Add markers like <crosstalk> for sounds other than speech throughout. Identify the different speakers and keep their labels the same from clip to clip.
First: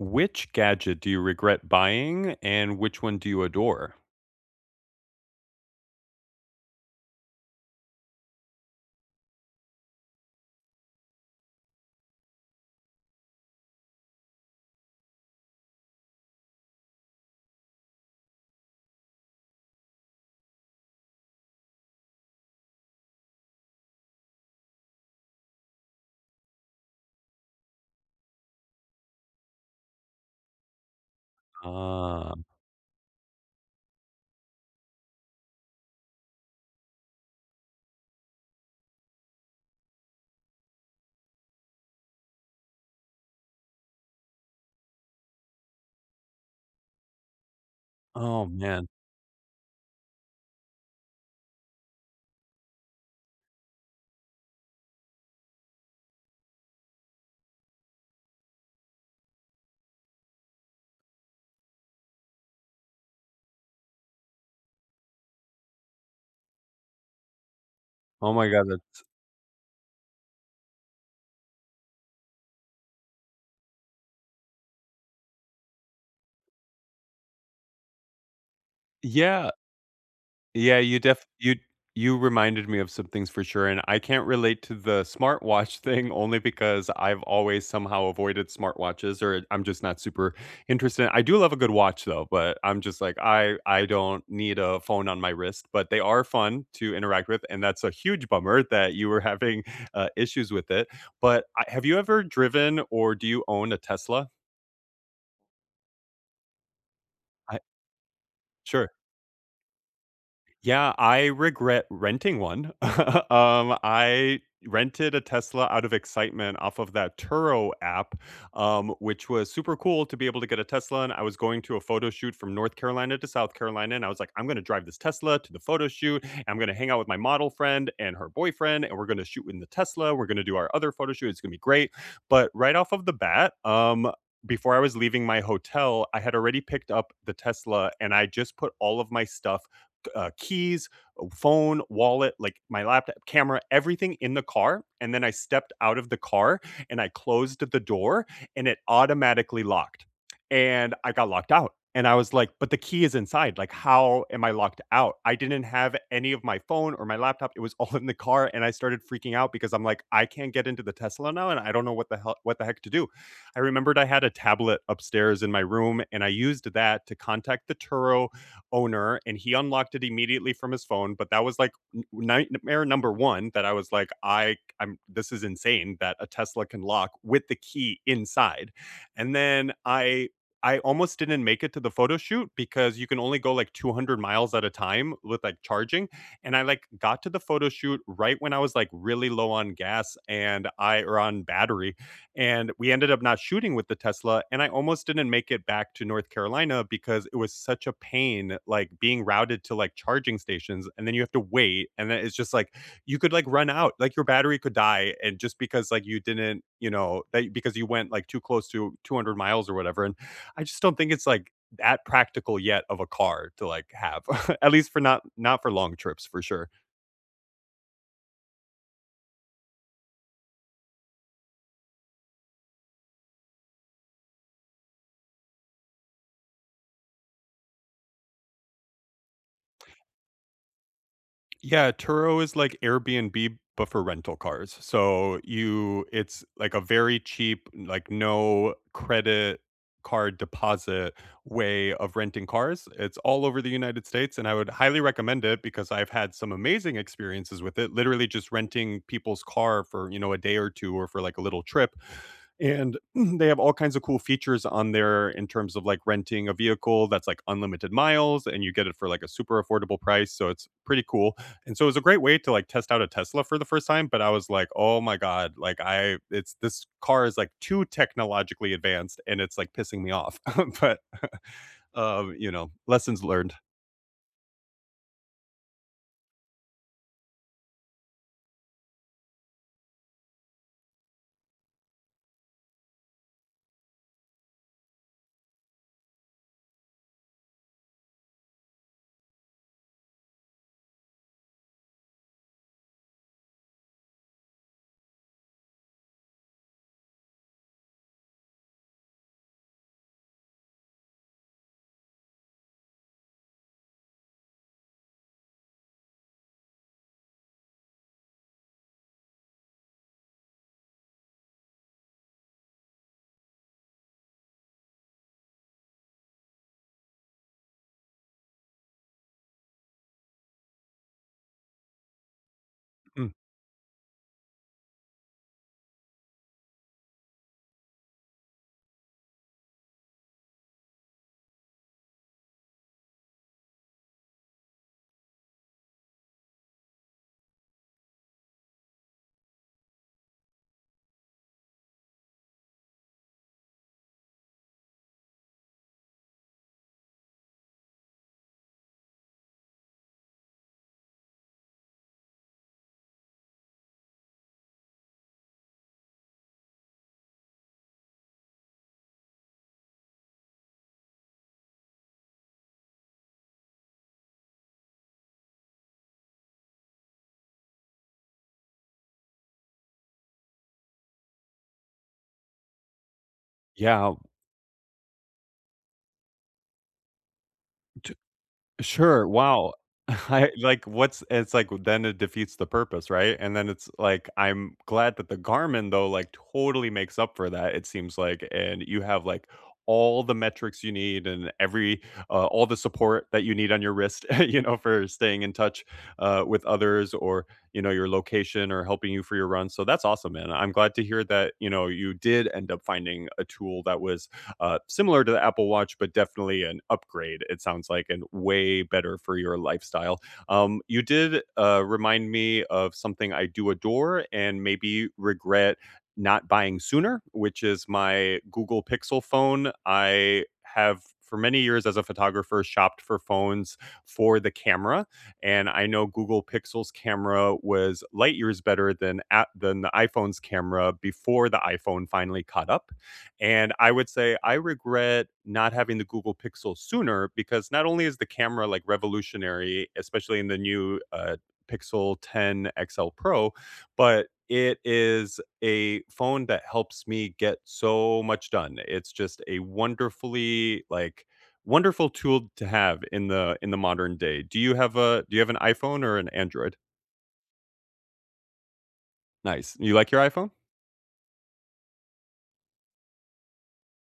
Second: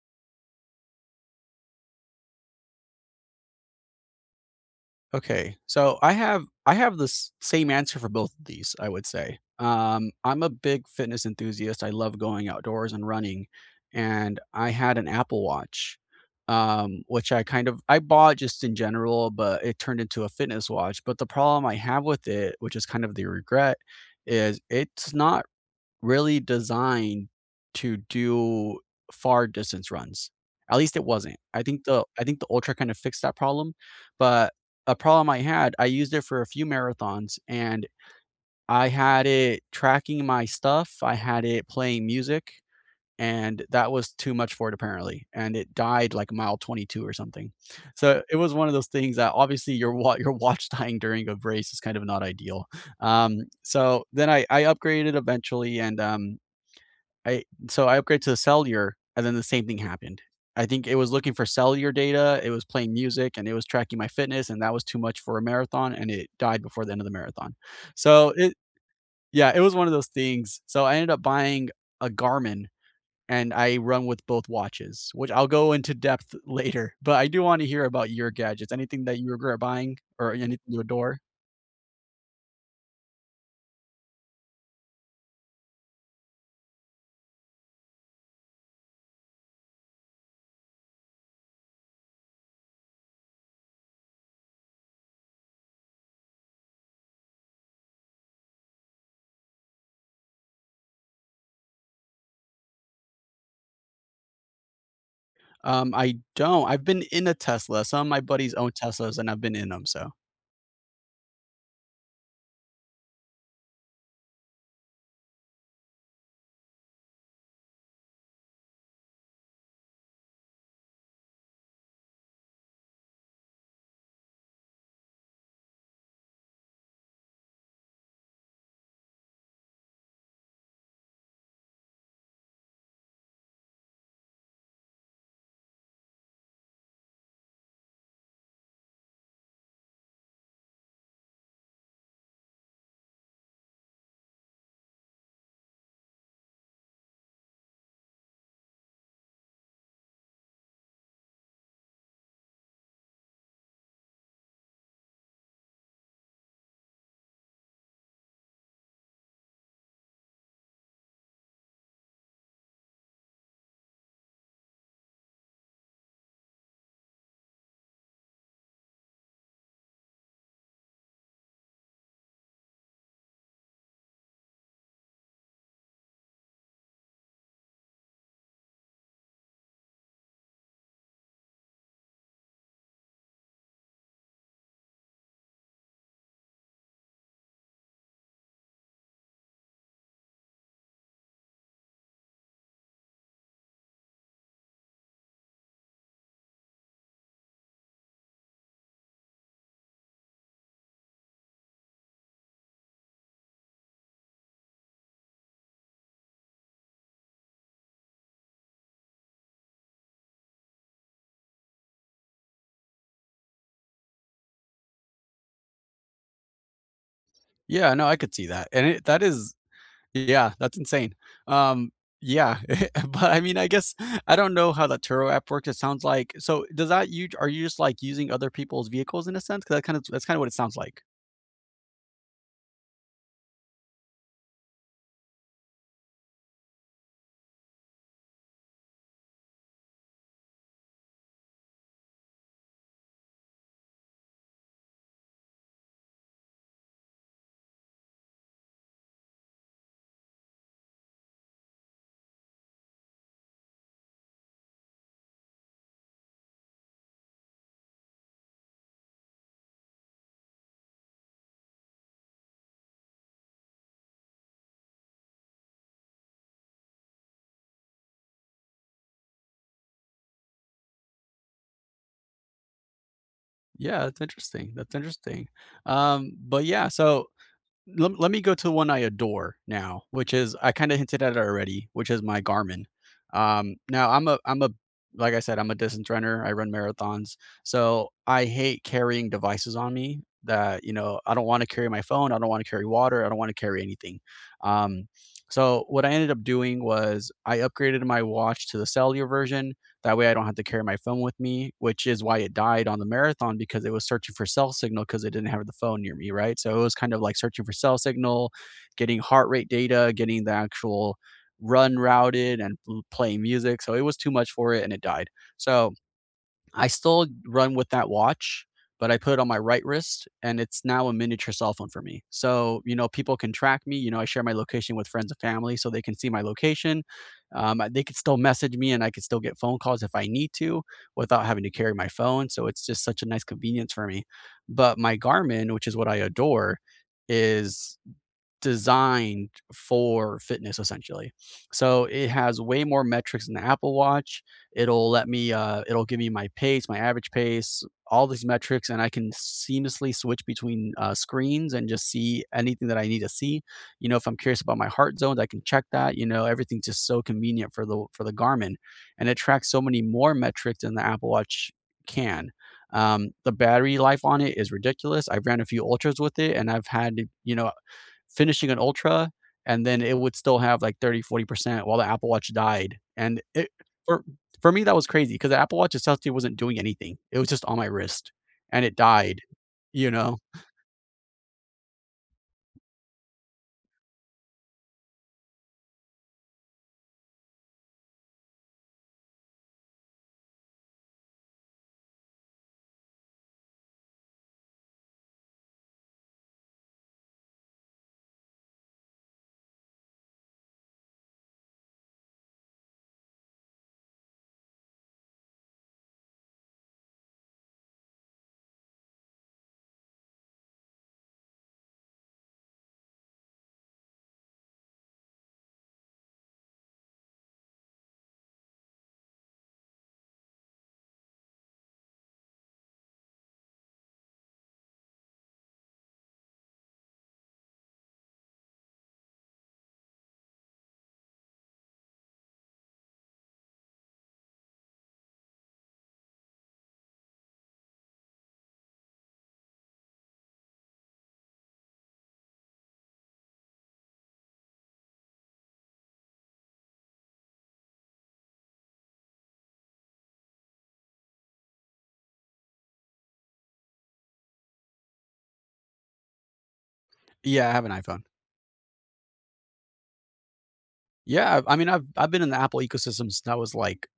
Speaker 1: Which gadget do you regret buying and which one do you adore?
Speaker 2: Okay, so I have this same answer for both of these, I would say. I'm a big fitness enthusiast. I love going outdoors and running, and I had an Apple Watch, which I kind of I bought just in general, but it turned into a fitness watch. But the problem I have with it, which is kind of the regret, is it's not really designed to do far distance runs. At least it wasn't. I
Speaker 1: Ah,
Speaker 2: think the Ultra kind of fixed that problem, but a problem I had, I used it for a few marathons and I had it tracking my stuff, I had it playing music, and that was too much for it apparently, and it died like mile 22 or something. So it
Speaker 1: oh
Speaker 2: was one of
Speaker 1: man.
Speaker 2: those things that obviously your watch <laughs> dying during a race is kind of not ideal. So then I upgraded eventually and, I so I upgraded to the cellular, and then the same thing happened. I think it was looking for cellular data, it was playing music, and it was tracking my fitness, and that was too much for a marathon, and it died before the end of the marathon.
Speaker 1: Oh
Speaker 2: So
Speaker 1: my
Speaker 2: it
Speaker 1: god, that
Speaker 2: yeah, it was one of those things. So I ended up buying a Garmin, and I run with both watches, which I'll go into depth <laughs> later. But I do want to hear about your gadgets. Anything that you
Speaker 1: yeah.
Speaker 2: regret buying or anything
Speaker 1: Yeah,
Speaker 2: you
Speaker 1: you
Speaker 2: adore?
Speaker 1: def you you reminded me of some things for sure, and I can't relate to the smartwatch <laughs> thing only because I've always somehow avoided smartwatches or I'm just not super interested. I do love a good watch though, but I'm just like I don't need a phone on my wrist, but they are fun to interact with, and that's a huge bummer that you were having issues with it. But have you ever driven or do you own a Tesla?
Speaker 2: I don't. I've been in a
Speaker 1: I,
Speaker 2: Tesla. Some of my buddies own
Speaker 1: sure.
Speaker 2: Teslas, and I've been in them. So.
Speaker 1: Yeah, I regret renting one. <laughs> I rented a Tesla out of excitement off of that Turo app, which was super cool to be able to get a Tesla. And I was going to a photo shoot from North Carolina to South Carolina. And I was like, I'm going to drive this Tesla to the photo shoot. And I'm going to hang out with my model friend and her boyfriend. And we're going to shoot in the Tesla. We're going to do our other photo shoot. It's going to be great. But right off of the bat, before I was leaving my hotel, I had already picked up the Tesla and I just put all of my stuff keys, phone, wallet, like my laptop, camera, everything in the car. And then I stepped out of the car and I closed the door and it automatically locked. And I got locked out. And I was like, but the key is inside. Like, how am I locked out? I didn't have any of my phone or my laptop. It was <laughs> all in the car. And I started freaking out because I'm like, I can't get into the Tesla now. And I don't know what the hell, what the heck to do. I remembered I had a tablet upstairs in my room and I used that to contact the Turo owner and he unlocked it immediately from his phone, but that was like nightmare number 1, that I was like I'm this is insane that a Tesla can lock with the key inside. And then I almost didn't make it to the photo shoot because you can only go like 200 miles at a time with like charging, and I like got to the photo shoot right when I was like really low on gas, and I or on battery, and we ended up not shooting with the Tesla. And I almost didn't make it back to North Carolina because it was such a pain, like being routed to like charging stations. And then you have to wait. And then it's just like you could like run out, like your battery could die. And just because like you didn't, you know, that because you went like too close to 200 miles or whatever. And I just don't think it's like that practical yet of a car to like have, <laughs> at least for not, not for long trips for sure.
Speaker 2: Yeah, no, I could see that, and it that is yeah, that's insane. Um, yeah, <laughs> but I mean, I guess I don't know how the Turo app works, it sounds like so does that you are you just, like, using other people's vehicles in a sense? Because that's kinda what it sounds like.
Speaker 1: Yeah, Turo is like Airbnb, but for rental cars. So you, it's like a very cheap, like no credit card deposit way of renting cars. It's all over the United States, and I would highly recommend it because I've had some amazing experiences with it. Literally, just renting people's car for, you know, a day or two, or for like a little trip. And <clears throat> they have all kinds of cool features on there in terms of like renting a vehicle that's like unlimited miles and you get it for like a super affordable price. So it's pretty cool and so it was a great way to like test out a Tesla for the first time, but I was like, "Oh my god, like I it's this car is like too technologically advanced and it's like pissing me off." <laughs> But <laughs> you know, lessons learned.
Speaker 2: Yeah, that's interesting, that's interesting. But yeah, so let me go to the one I adore now, which is I kinda hinted at it already, which is my Garmin. Now I'm a like I said, I'm a distance runner, I run marathons, so I hate carrying devices on me that, you know, I don't wanna carry my phone, I don't wanna carry water, I don't wanna carry anything. Um, so what I ended up doing was I upgraded my watch to the cellular version that way I don't have to carry my phone with me, which is why it died on the marathon because it was searching for cell signal because it didn't have the phone near me, right? So it was kind of like searching for cell signal, getting heart rate data, getting the actual run routed and playing music. So it was too much for it and it died. So I still run with that watch, but I put it on my right wrist and it's now a miniature cell phone for me. So, you know,
Speaker 1: Mm.
Speaker 2: people can track me. You know, I share my location with friends and family so they can see my location. They could still message me and I could still get phone calls if I need to without having to carry my phone. So it's just such a nice convenience for me. But my Garmin, which is what I adore, is designed for fitness essentially. So it has way more metrics than the Apple Watch. It'll give me my pace, my average pace, all these metrics and I can seamlessly switch between screens and just see anything that I need to see. You know, if I'm curious about my heart zones, I can check that. You know, everything's just so convenient for the Garmin and it tracks so many more metrics than the Apple Watch can. The battery life on it is ridiculous. I've ran a few ultras with it and I've had, you know, finishing an Ultra, and then it would still have like 30, 40% while the Apple Watch died. And it
Speaker 1: Yeah.
Speaker 2: for for me, that was crazy because the Apple Watch essentially wasn't doing anything. It was just on my wrist and it
Speaker 1: Sure,
Speaker 2: died,
Speaker 1: wow. <laughs>
Speaker 2: you know?
Speaker 1: I like, what's it's like, then it defeats the purpose, right? And then it's like, I'm glad that the Garmin, though, like, totally makes up for that, it seems like, and you have, like, all the metrics you need and every all the support that you need on your wrist, <laughs> you know, for staying in touch, with others or, you know, your location or helping you for your run, so that's awesome, man. I'm glad to hear that, you know, you did end up finding a tool that was, similar to the Apple Watch, but definitely an upgrade, it sounds like, and way better for your lifestyle. You did remind me of something I do adore and maybe regret not buying sooner, which is my Google Pixel phone. I have for many years as a photographer shopped for phones for the camera, and I know Google Pixel's camera was light years better than than the iPhone's camera before the iPhone finally caught up, and I would say I regret not having the Google Pixel sooner because not only is the camera like revolutionary, especially in the new Pixel 10 XL Pro, but it is a phone that helps me get so much done. It's just a wonderful tool to have in the modern day. Do you have an iPhone or an Android?
Speaker 2: Yeah, I have an iPhone.
Speaker 1: Nice. You like your iPhone?
Speaker 2: Yeah, I mean, I've been in the Apple ecosystem since I was like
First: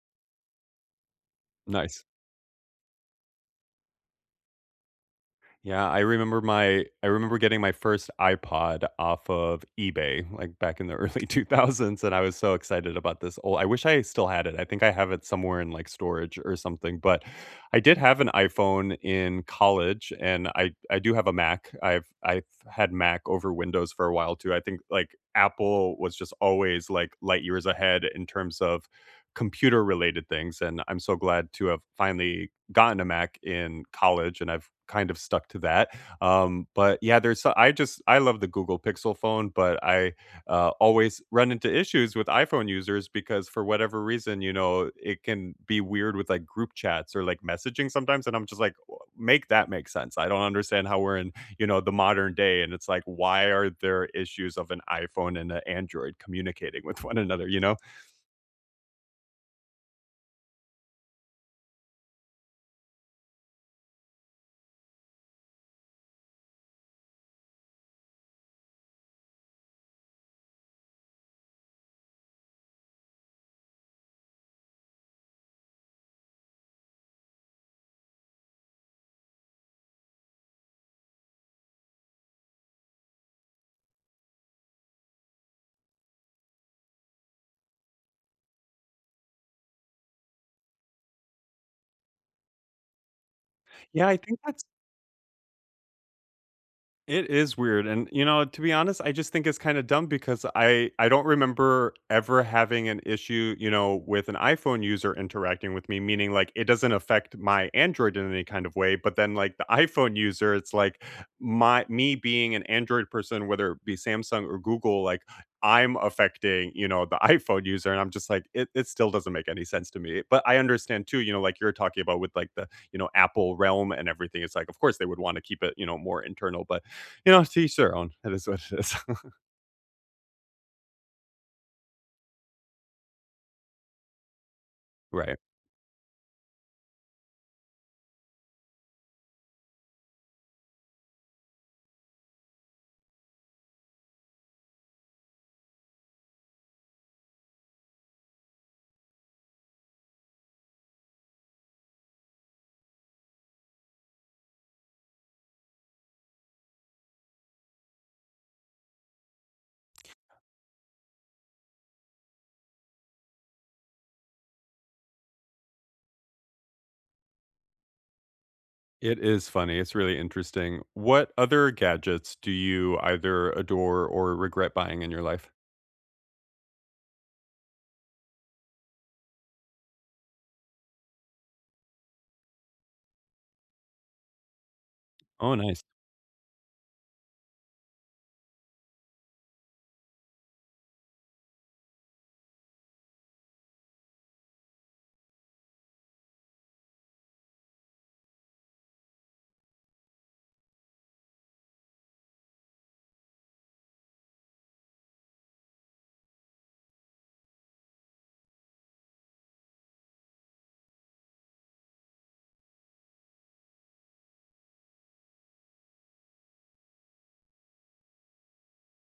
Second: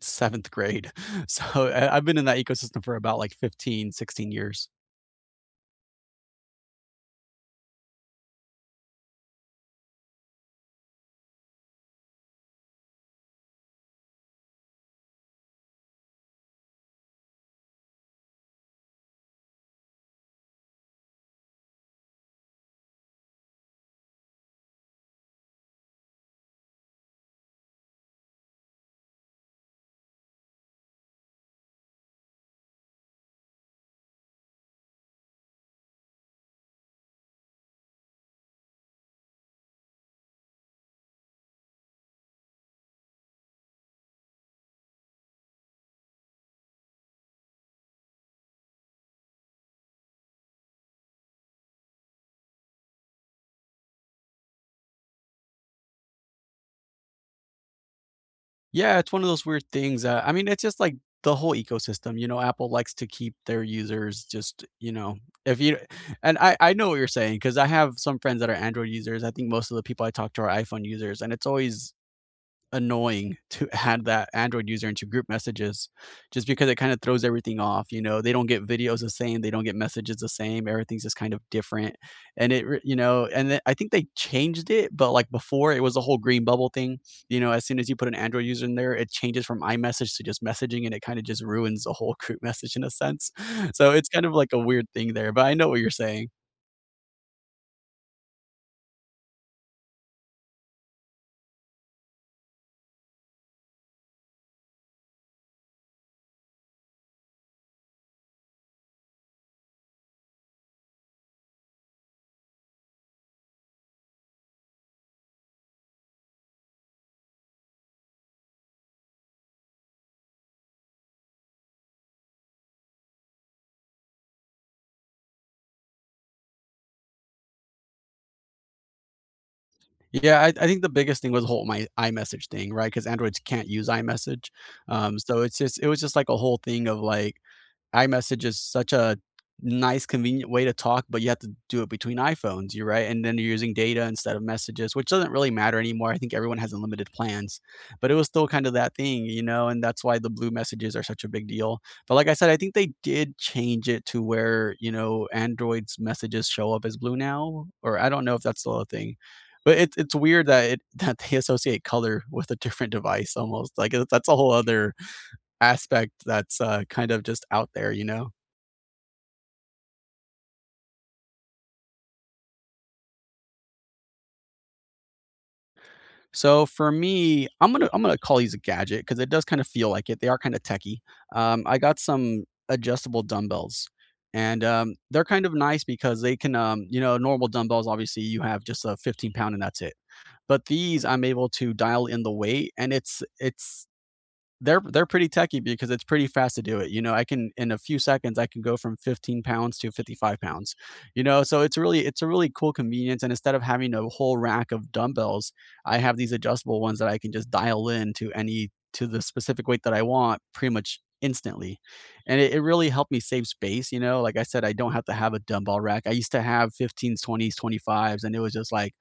Speaker 2: seventh grade. <laughs> So I've
Speaker 1: Nice.
Speaker 2: been in that ecosystem for about like 15, 16 years.
Speaker 1: Yeah, I remember getting my first iPod off of eBay, like, back in the <laughs> early 2000s, and I was so excited about this old I wish I still had it, I think I have it somewhere in, like, storage or something, but I did have an iPhone in college, and I do have a Mac, I've had Mac over Windows for a while too, I think, like, Apple was just always, like, light years ahead in terms of computer-related things, and I'm so glad to have finally gotten a Mac in college, and I've kind of stuck to that. But yeah, there's so- I just I love the Google Pixel phone, but I always run into issues with iPhone users because for whatever reason, you know, it can be weird with like group chats or like messaging sometimes, and I'm just like, "W- make that make sense. I don't understand how we're in you know the modern day, and it's like, why are there issues of an iPhone and an Android communicating with one another? You know?
Speaker 2: Yeah, it's one of those weird things, I mean, it's just like the whole ecosystem, you know, Apple likes to keep their users just, you know, if you and I know what you're saying because I have some friends that are Android users, I think most of the people I talk to are iPhone users, and it's always annoying <laughs> to add that Android user into group messages just because it kind of throws everything off, you know, they don't get videos the same, they don't get messages the same, everything's just kind of different. And you know, and then I think they changed it, but like before it was a whole green bubble thing. You know, as soon as you put an Android user in there, it changes from iMessage to just messaging and it kind of just ruins the whole <laughs> group message in a sense. <laughs> So
Speaker 1: Yeah,
Speaker 2: it's
Speaker 1: I
Speaker 2: kind of
Speaker 1: think
Speaker 2: like a
Speaker 1: that's
Speaker 2: weird thing there, but I know what you're saying.
Speaker 1: it is weird, and, you know, to be honest, I just think it's kinda dumb because I don't remember ever having an issue, you know, with an iPhone user interacting with me, meaning, like, it doesn't affect my Android in any kind of way, but then, like, the iPhone user, it's like my me being an Android person, whether it be Samsung or Google, like, I'm affecting, you know, the <laughs> iPhone user, and I'm just like, it still doesn't make any sense to me, but I understand too, you know, like you're talking about with, like, the, you know, Apple realm and everything, it's like, of course, they would wanna keep it, you know, more internal, but you know, to each their own. That is what it is. <laughs>
Speaker 2: Yeah, I think the biggest thing was the whole my iMessage thing, right? Because Androids can't use iMessage,
Speaker 1: Right.
Speaker 2: so it was just like a whole thing of like, iMessage is such a nice, convenient way to talk, but you have to do it between iPhones. You're right, and then you're using data instead of messages, which doesn't really matter anymore. I think everyone has unlimited plans, but it was still kind of that thing, you know, and that's why the blue messages are such a big deal. But like I said, I think they did change it to where, you know, Android's messages show up as blue now, or I don't know if that's still a thing. But it's weird that it <laughs> that they associate color with a different device almost. That's a whole other aspect that's, kind of just out there, you know?
Speaker 1: It is funny. It's really interesting. What other gadgets do you either adore or regret buying in your life?
Speaker 2: So for me, I'm gonna call these a gadget because it does kinda feel like it. They are kinda techy. I got some adjustable dumbbells, and, they're kind of
Speaker 1: Oh, nice.
Speaker 2: nice because you know, normal dumbbells, obviously, you have just a 15 pound and that's it. But these, I'm able to dial in the weight, and it's they're pretty techy because it's pretty fast to do it. You know, I can in a few seconds I can go from 15 pounds to 55 pounds. You know, so it's a really cool convenience. And instead of having a whole rack of dumbbells, I have these adjustable ones that I can just dial in to the specific weight that I want pretty much instantly. And it really helped me save space, you know. Like I said, I don't have to have a dumbbell rack. I used to have 15s, 20s, 25s, and it was just like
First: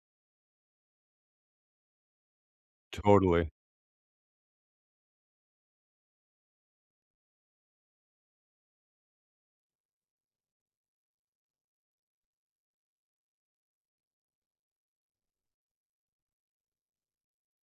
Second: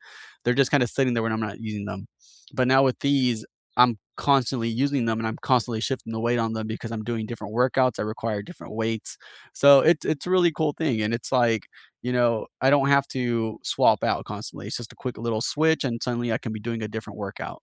Speaker 2: they're just kind of sitting there when I'm not using them. But now with these,
Speaker 1: Totally.
Speaker 2: I'm constantly using them and I'm constantly shifting the weight on them because I'm doing different workouts that require different weights. So it's a really cool thing. And it's like, you know, I don't have to swap out constantly. It's just a quick little switch and suddenly I can be doing a different workout.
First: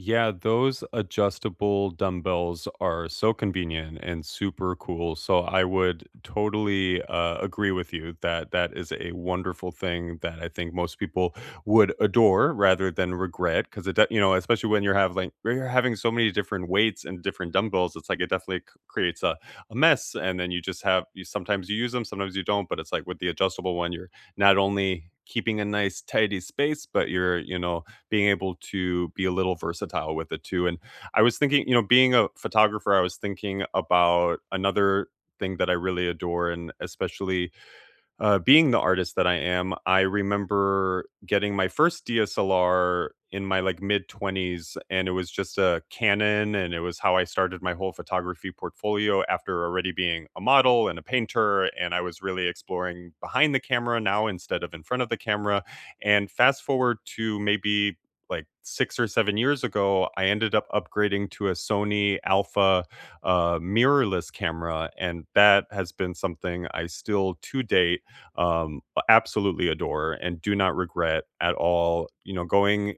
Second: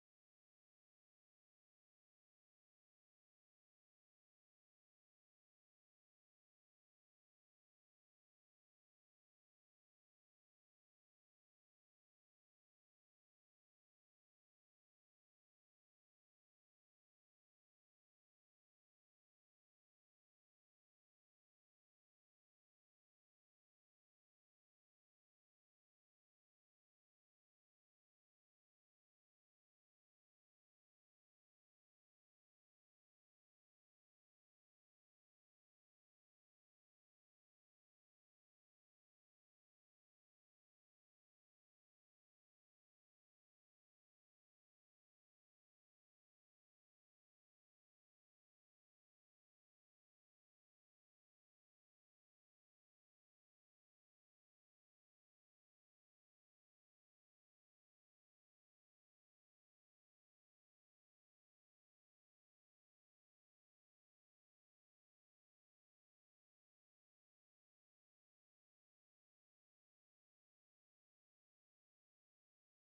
Speaker 1: Yeah, those adjustable dumbbells are so convenient and super cool. So I would totally agree with you that that is a wonderful thing that I think most people would adore rather than regret because you know, especially when you're having like, when you're having so many different weights and different dumbbells, it's like it definitely creates a mess. And then you just have you sometimes you use them, sometimes you don't. But it's like with the adjustable one, you're not only keeping a nice tidy space, but you're you know being able to be a little versatile with it too. And I was thinking, you know, being a photographer, I was thinking about another thing that I really adore, and especially being the artist that I am, I remember getting my first DSLR in my like mid 20s, and it was just a Canon, and it was how I started my whole photography portfolio after already being a model and a painter. And I was really exploring behind the camera now instead of in front of the camera. And fast forward to maybe like 6 or 7 years ago, I ended up upgrading to a Sony Alpha mirrorless camera, and that has been something I still to date um, absolutely adore and do not regret at all, you know, going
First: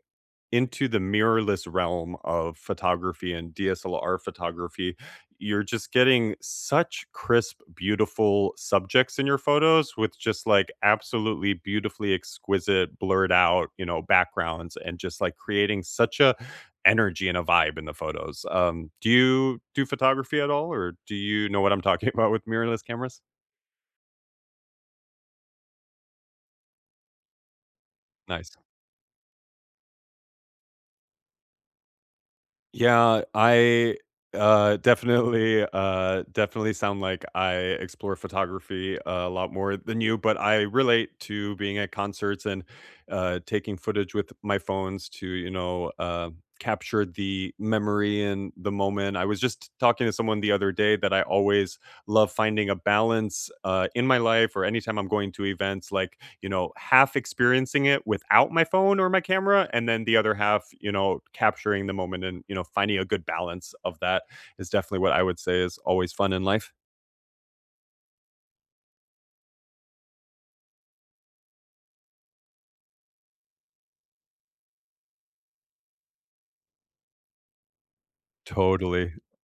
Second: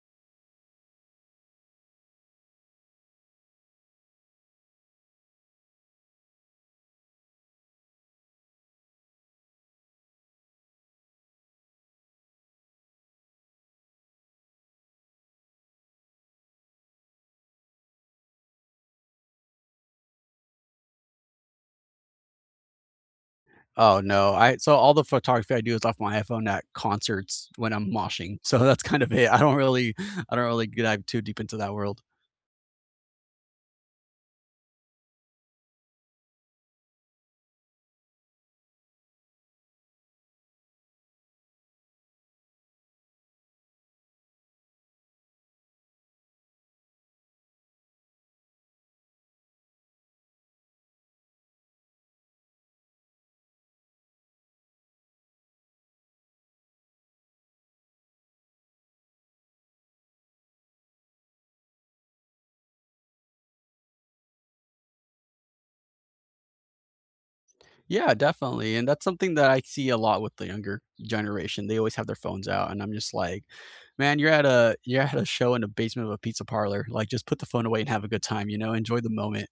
Speaker 1: into the mirrorless realm of photography and DSLR photography. You're just getting such crisp, beautiful subjects in your photos with just like absolutely beautifully exquisite, blurred out, you know, backgrounds and just like creating such a energy and a vibe in the photos. Do you do photography at all or do you know what I'm talking <laughs> about with mirrorless cameras?
Speaker 2: Oh no. I so all the photography I do is off my iPhone at concerts when I'm moshing. <laughs>
Speaker 1: Nice.
Speaker 2: So that's kind of it. I don't really dive too deep into that world.
Speaker 1: Yeah, definitely, definitely sound like I explore photography a lot more than you, but I relate to being at concerts and, taking footage with my phones to, you know, capture the memory and the moment. I was just talking to someone the other day that I always love finding a balance, in my life or anytime I'm going to events, like you know, half experiencing it without my phone or my camera, and then the other half, you know, capturing the moment and, you know, finding a good balance of that is definitely what I would say is always fun in life.
Speaker 2: Yeah, definitely. And that's something that I see a lot with the younger generation. They always have their phones out and I'm just like, "Man, you're at a show in the basement of a pizza parlor. Like, just put the phone away and have a good time, you know? Enjoy the
Speaker 1: Totally.
Speaker 2: moment."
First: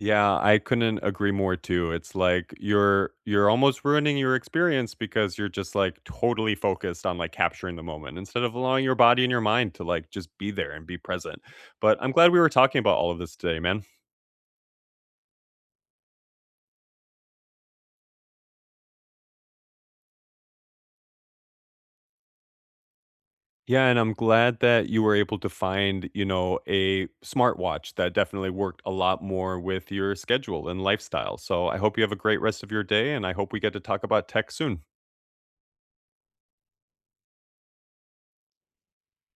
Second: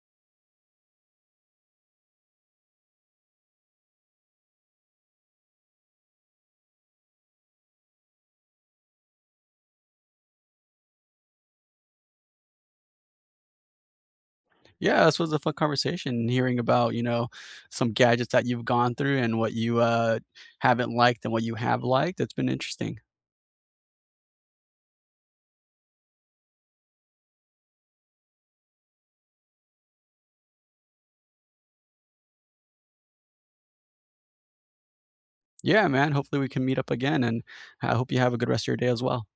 Speaker 1: Yeah, I couldn't agree more too. It's like you're almost ruining your experience because you're just like totally focused on like capturing the moment instead of allowing your body and your mind to like just be there and be present. But I'm glad we were talking about all of this today, man.
Speaker 2: Yeah, this was a fun conversation hearing about, you know, some gadgets that you've gone through and what you haven't liked and what you have liked. It's been interesting.
Speaker 1: Yeah, and I'm glad that you were able to find, you know, a smartwatch that definitely worked a lot more with your schedule and lifestyle. So I hope you have a great rest of your day, and I hope we get to talk about tech soon.
Speaker 2: Yeah, man. Hopefully we can meet up again and I hope you have a good rest of your day as well.